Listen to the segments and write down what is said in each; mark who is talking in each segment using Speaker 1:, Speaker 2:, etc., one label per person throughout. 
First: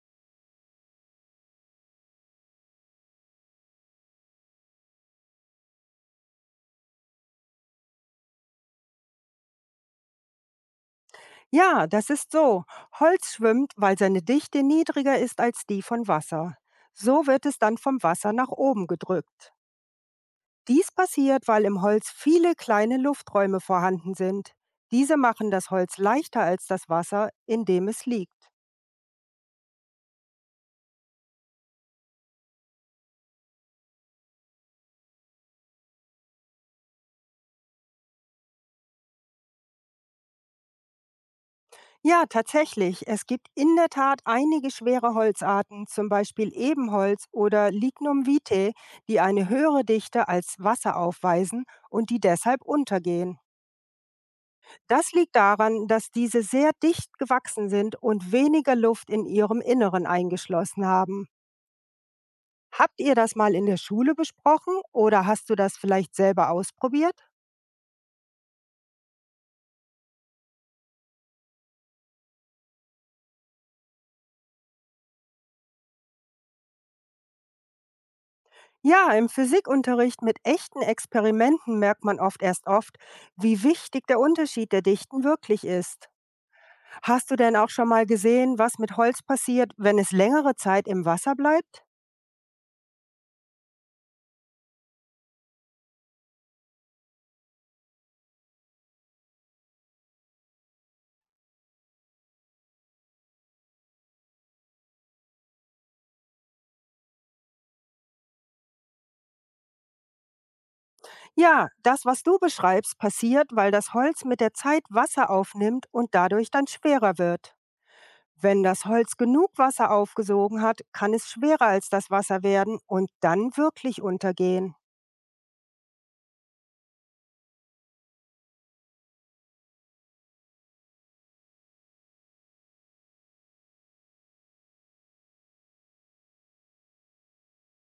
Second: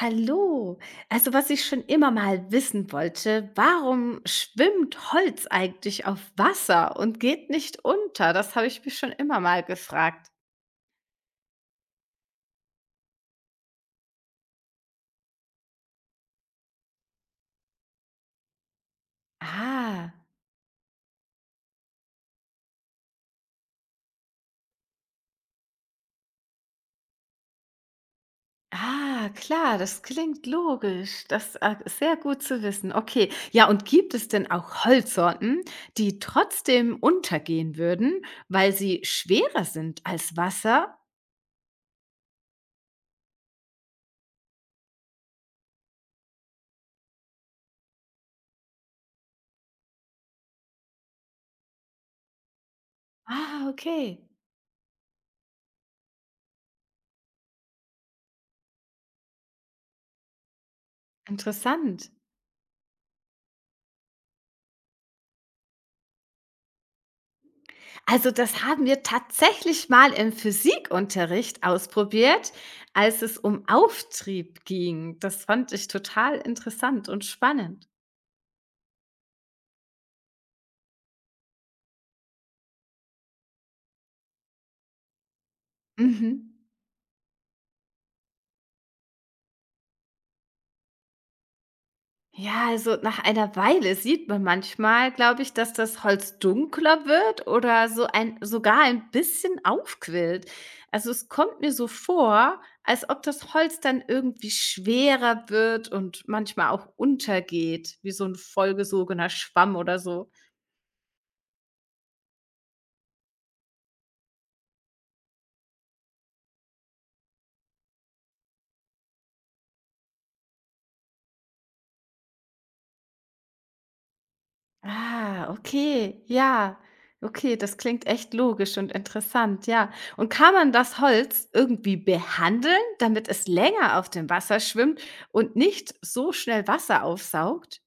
Speaker 1: Hallo. Also, was ich schon immer mal wissen wollte, warum schwimmt Holz eigentlich auf Wasser und geht nicht unter? Das habe ich mich schon immer mal gefragt.
Speaker 2: Ja, das ist so. Holz schwimmt, weil seine Dichte niedriger ist als die von Wasser. So wird es dann vom Wasser nach oben gedrückt.
Speaker 1: Ah,
Speaker 2: Dies passiert, weil im Holz viele kleine Lufträume vorhanden sind. Diese machen das Holz leichter als das Wasser, in dem es liegt.
Speaker 1: ah, klar, das klingt logisch. Das ist sehr gut zu wissen. Okay. Ja, und gibt es denn auch Holzsorten, die trotzdem untergehen würden, weil sie schwerer sind als Wasser?
Speaker 2: Ja, tatsächlich, es gibt in der Tat einige schwere Holzarten, zum Beispiel Ebenholz oder Lignum vitae, die eine höhere Dichte als Wasser aufweisen und die deshalb untergehen.
Speaker 1: Ah, okay.
Speaker 2: Das liegt daran, dass diese sehr dicht gewachsen sind und weniger Luft in ihrem Inneren eingeschlossen haben.
Speaker 1: Interessant.
Speaker 2: Habt ihr das mal in der Schule besprochen oder hast du das vielleicht selber ausprobiert?
Speaker 1: Also das haben wir tatsächlich mal im Physikunterricht ausprobiert, als es um Auftrieb ging. Das fand ich total interessant und spannend.
Speaker 2: Ja, im Physikunterricht mit echten Experimenten merkt man oft erst oft, wie wichtig der Unterschied der Dichten wirklich ist.
Speaker 1: Mhm.
Speaker 2: Hast du denn auch schon mal gesehen, was mit Holz passiert, wenn es längere Zeit im Wasser bleibt?
Speaker 1: Ja, also nach einer Weile sieht man manchmal, glaube ich, dass das Holz dunkler wird oder so ein, sogar ein bisschen aufquillt. Also es kommt mir so vor, als ob das Holz dann irgendwie schwerer wird und manchmal auch untergeht, wie so ein vollgesogener Schwamm oder so.
Speaker 2: Ja, das, was du beschreibst, passiert, weil das Holz mit der Zeit Wasser aufnimmt und dadurch dann schwerer wird. Wenn das Holz genug Wasser aufgesogen hat, kann es schwerer als das Wasser werden und dann wirklich untergehen.
Speaker 1: Ah, okay, ja. Okay, das klingt echt logisch und interessant, ja. Und kann man das Holz irgendwie behandeln, damit es länger auf dem Wasser schwimmt und nicht so schnell Wasser aufsaugt?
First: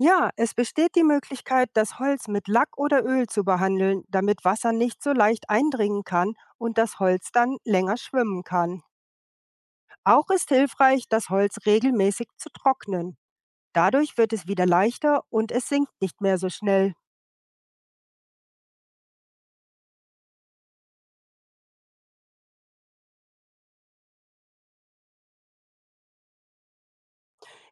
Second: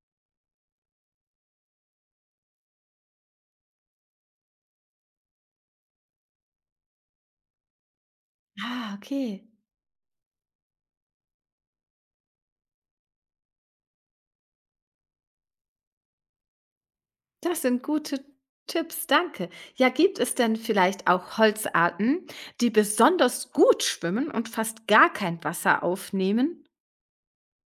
Speaker 2: Ja, es besteht die Möglichkeit, das Holz mit Lack oder Öl zu behandeln, damit Wasser nicht so leicht eindringen kann und das Holz dann länger schwimmen kann.
Speaker 1: Ah, okay.
Speaker 2: Auch ist hilfreich, das Holz regelmäßig zu trocknen. Dadurch wird es wieder leichter und es sinkt nicht mehr so schnell.
Speaker 1: Das sind gute Tipps, danke. Ja, gibt es denn vielleicht auch Holzarten, die besonders gut schwimmen und fast gar kein Wasser aufnehmen?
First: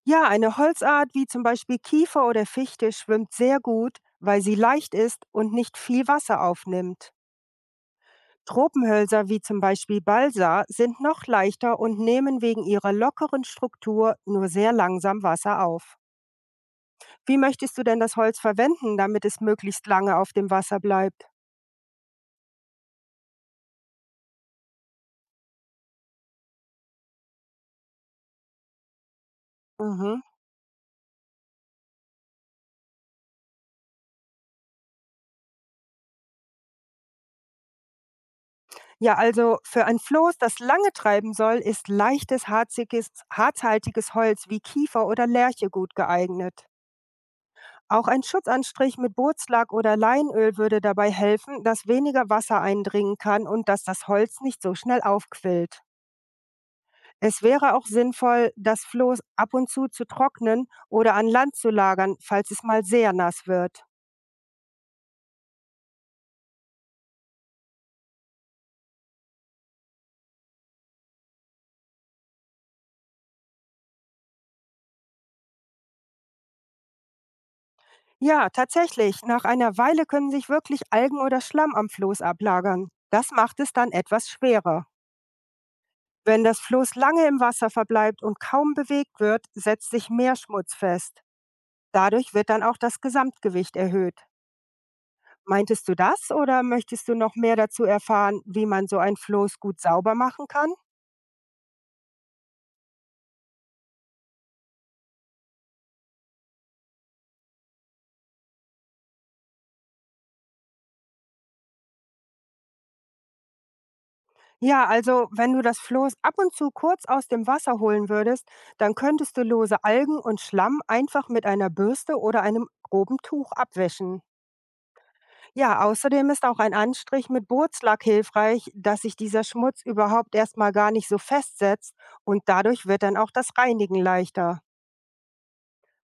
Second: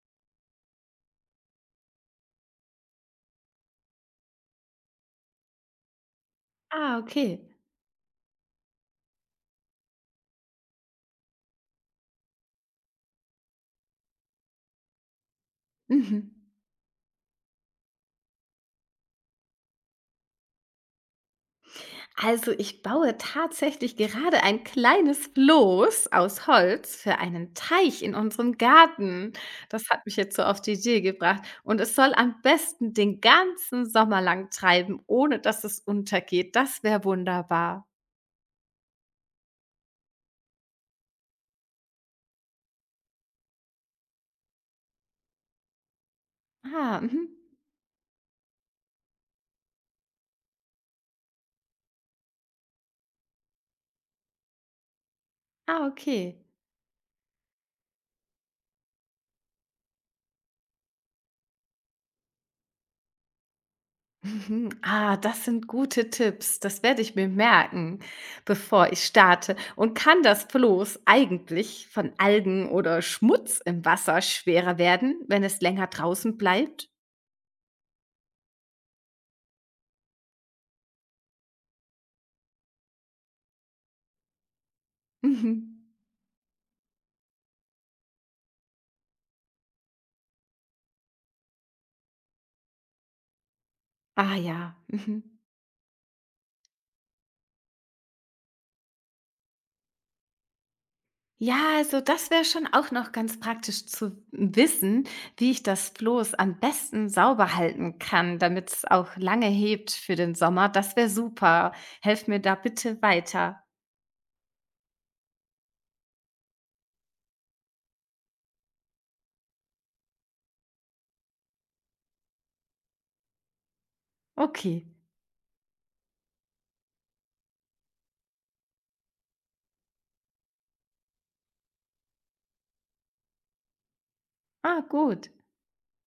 Speaker 2: Ja, eine Holzart wie zum Beispiel Kiefer oder Fichte schwimmt sehr gut, weil sie leicht ist und nicht viel Wasser
Speaker 1: Ah,
Speaker 2: aufnimmt.
Speaker 1: okay.
Speaker 2: Tropenhölzer wie zum Beispiel Balsa sind noch leichter und nehmen wegen ihrer lockeren Struktur nur sehr langsam Wasser auf.
Speaker 1: Mhm.
Speaker 2: Wie möchtest du denn das Holz verwenden, damit es möglichst lange auf dem Wasser bleibt?
Speaker 1: Also ich baue tatsächlich gerade ein kleines Floß aus Holz für einen Teich in unserem Garten. Das hat mich
Speaker 2: Mhm.
Speaker 1: jetzt so auf die Idee gebracht. Und es soll am besten den ganzen Sommer lang treiben, ohne dass es untergeht. Das wäre wunderbar.
Speaker 2: Ja, also für ein Floß, das lange treiben soll, ist leichtes, harziges, harzhaltiges Holz wie Kiefer oder Lärche gut geeignet.
Speaker 1: Ah, mhm.
Speaker 2: Auch ein Schutzanstrich mit Bootslack oder Leinöl würde dabei helfen, dass weniger Wasser eindringen kann und dass das Holz nicht so schnell aufquillt.
Speaker 1: Ah, okay.
Speaker 2: Es wäre auch sinnvoll, das Floß ab und zu trocknen oder an Land zu lagern, falls es mal sehr nass wird.
Speaker 1: Mhm. Ah, das sind gute Tipps. Das werde ich mir merken, bevor ich starte. Und kann das bloß eigentlich von Algen oder Schmutz im Wasser schwerer werden, wenn es länger draußen bleibt?
Speaker 2: Ja, tatsächlich, nach einer Weile können sich wirklich Algen oder Schlamm am Floß ablagern. Das macht es dann etwas schwerer.
Speaker 1: Mhm.
Speaker 2: Wenn das Floß lange im Wasser verbleibt und kaum bewegt wird, setzt sich mehr Schmutz fest. Dadurch wird dann auch das Gesamtgewicht erhöht.
Speaker 1: Ah ja. Mhm.
Speaker 2: Meintest du das oder möchtest du noch mehr dazu erfahren, wie man so ein Floß gut sauber machen kann?
Speaker 1: Ja, also das wäre schon auch noch ganz praktisch zu wissen, wie ich das Floß am besten sauber halten kann, damit es auch lange hebt für den Sommer. Das wäre super. Helf mir da bitte weiter.
Speaker 2: Ja, also wenn du das Floß ab und zu kurz aus dem Wasser holen würdest, dann könntest du lose Algen und Schlamm einfach mit einer Bürste oder einem groben Tuch abwischen.
Speaker 1: Okay.
Speaker 2: Ja, außerdem ist auch ein Anstrich mit Bootslack hilfreich, dass sich dieser Schmutz überhaupt erstmal gar nicht so festsetzt und dadurch wird dann auch das Reinigen leichter.
Speaker 1: Ah, gut.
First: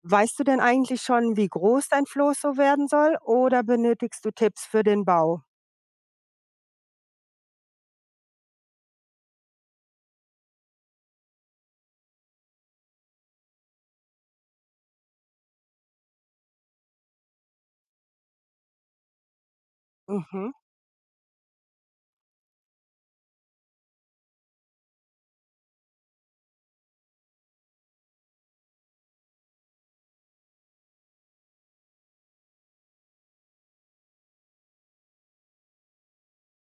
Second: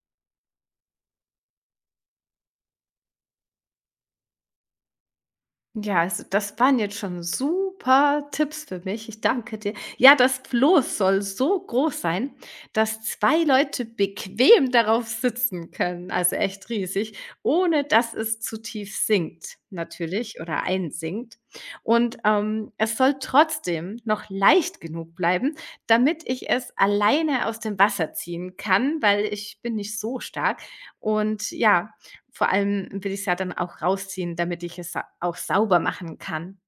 Speaker 2: Weißt du denn eigentlich schon, wie groß dein Floß so werden soll oder benötigst du Tipps für den Bau?
Speaker 1: Ja, also das waren jetzt schon super Tipps für mich. Ich danke dir. Ja, das Floß soll so groß sein, dass 2 Leute bequem darauf sitzen können, also echt riesig, ohne dass es zu tief sinkt natürlich
Speaker 2: Mhm.
Speaker 1: oder einsinkt. Und, es soll trotzdem noch leicht genug bleiben, damit ich es alleine aus dem Wasser ziehen kann, weil ich bin nicht so stark. Und ja, vor allem will ich's ja dann auch rausziehen, damit ich es sa auch sauber machen kann.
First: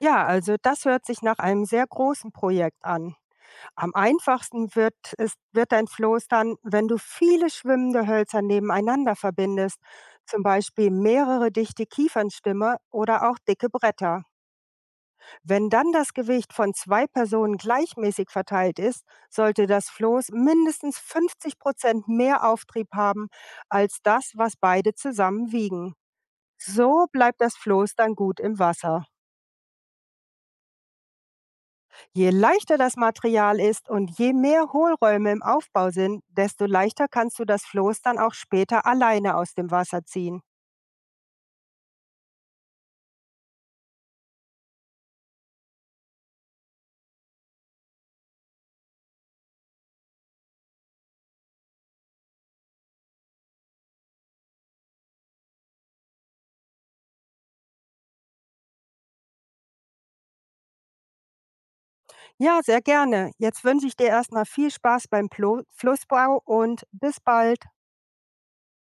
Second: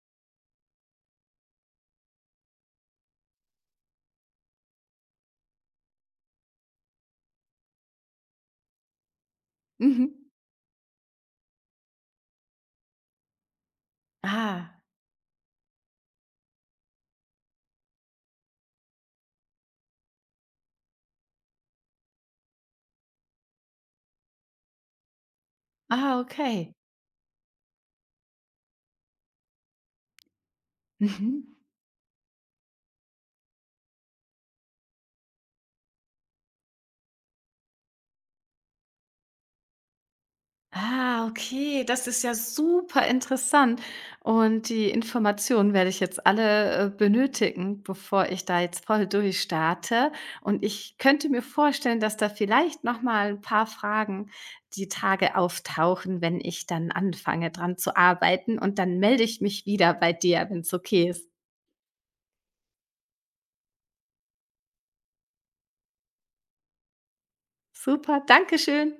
Speaker 2: Ja, also das hört sich nach einem sehr großen Projekt an. Am einfachsten wird dein Floß dann, wenn du viele schwimmende Hölzer nebeneinander verbindest,
Speaker 1: Mhm.
Speaker 2: zum Beispiel mehrere dichte Kiefernstämme oder auch dicke Bretter.
Speaker 1: Ah.
Speaker 2: Wenn dann das Gewicht von zwei Personen gleichmäßig verteilt ist, sollte das Floß mindestens 50% mehr Auftrieb haben als das, was beide zusammen wiegen.
Speaker 1: Ah, okay.
Speaker 2: So bleibt das Floß dann gut im Wasser.
Speaker 1: Mhm.
Speaker 2: Je leichter das Material ist und je mehr Hohlräume im Aufbau sind, desto leichter kannst du das Floß dann auch später alleine aus dem Wasser ziehen.
Speaker 1: Ah, okay, das ist ja super interessant und die Informationen werde ich jetzt alle, benötigen, bevor ich da jetzt voll durchstarte und ich könnte mir vorstellen, dass da vielleicht noch mal ein paar Fragen die Tage auftauchen, wenn ich dann anfange, dran zu arbeiten und dann melde ich mich wieder bei dir, wenn's okay ist.
Speaker 2: Ja, sehr gerne. Jetzt wünsche ich dir erstmal viel Spaß beim Plo Flussbau und bis bald.
Speaker 1: Super, danke schön.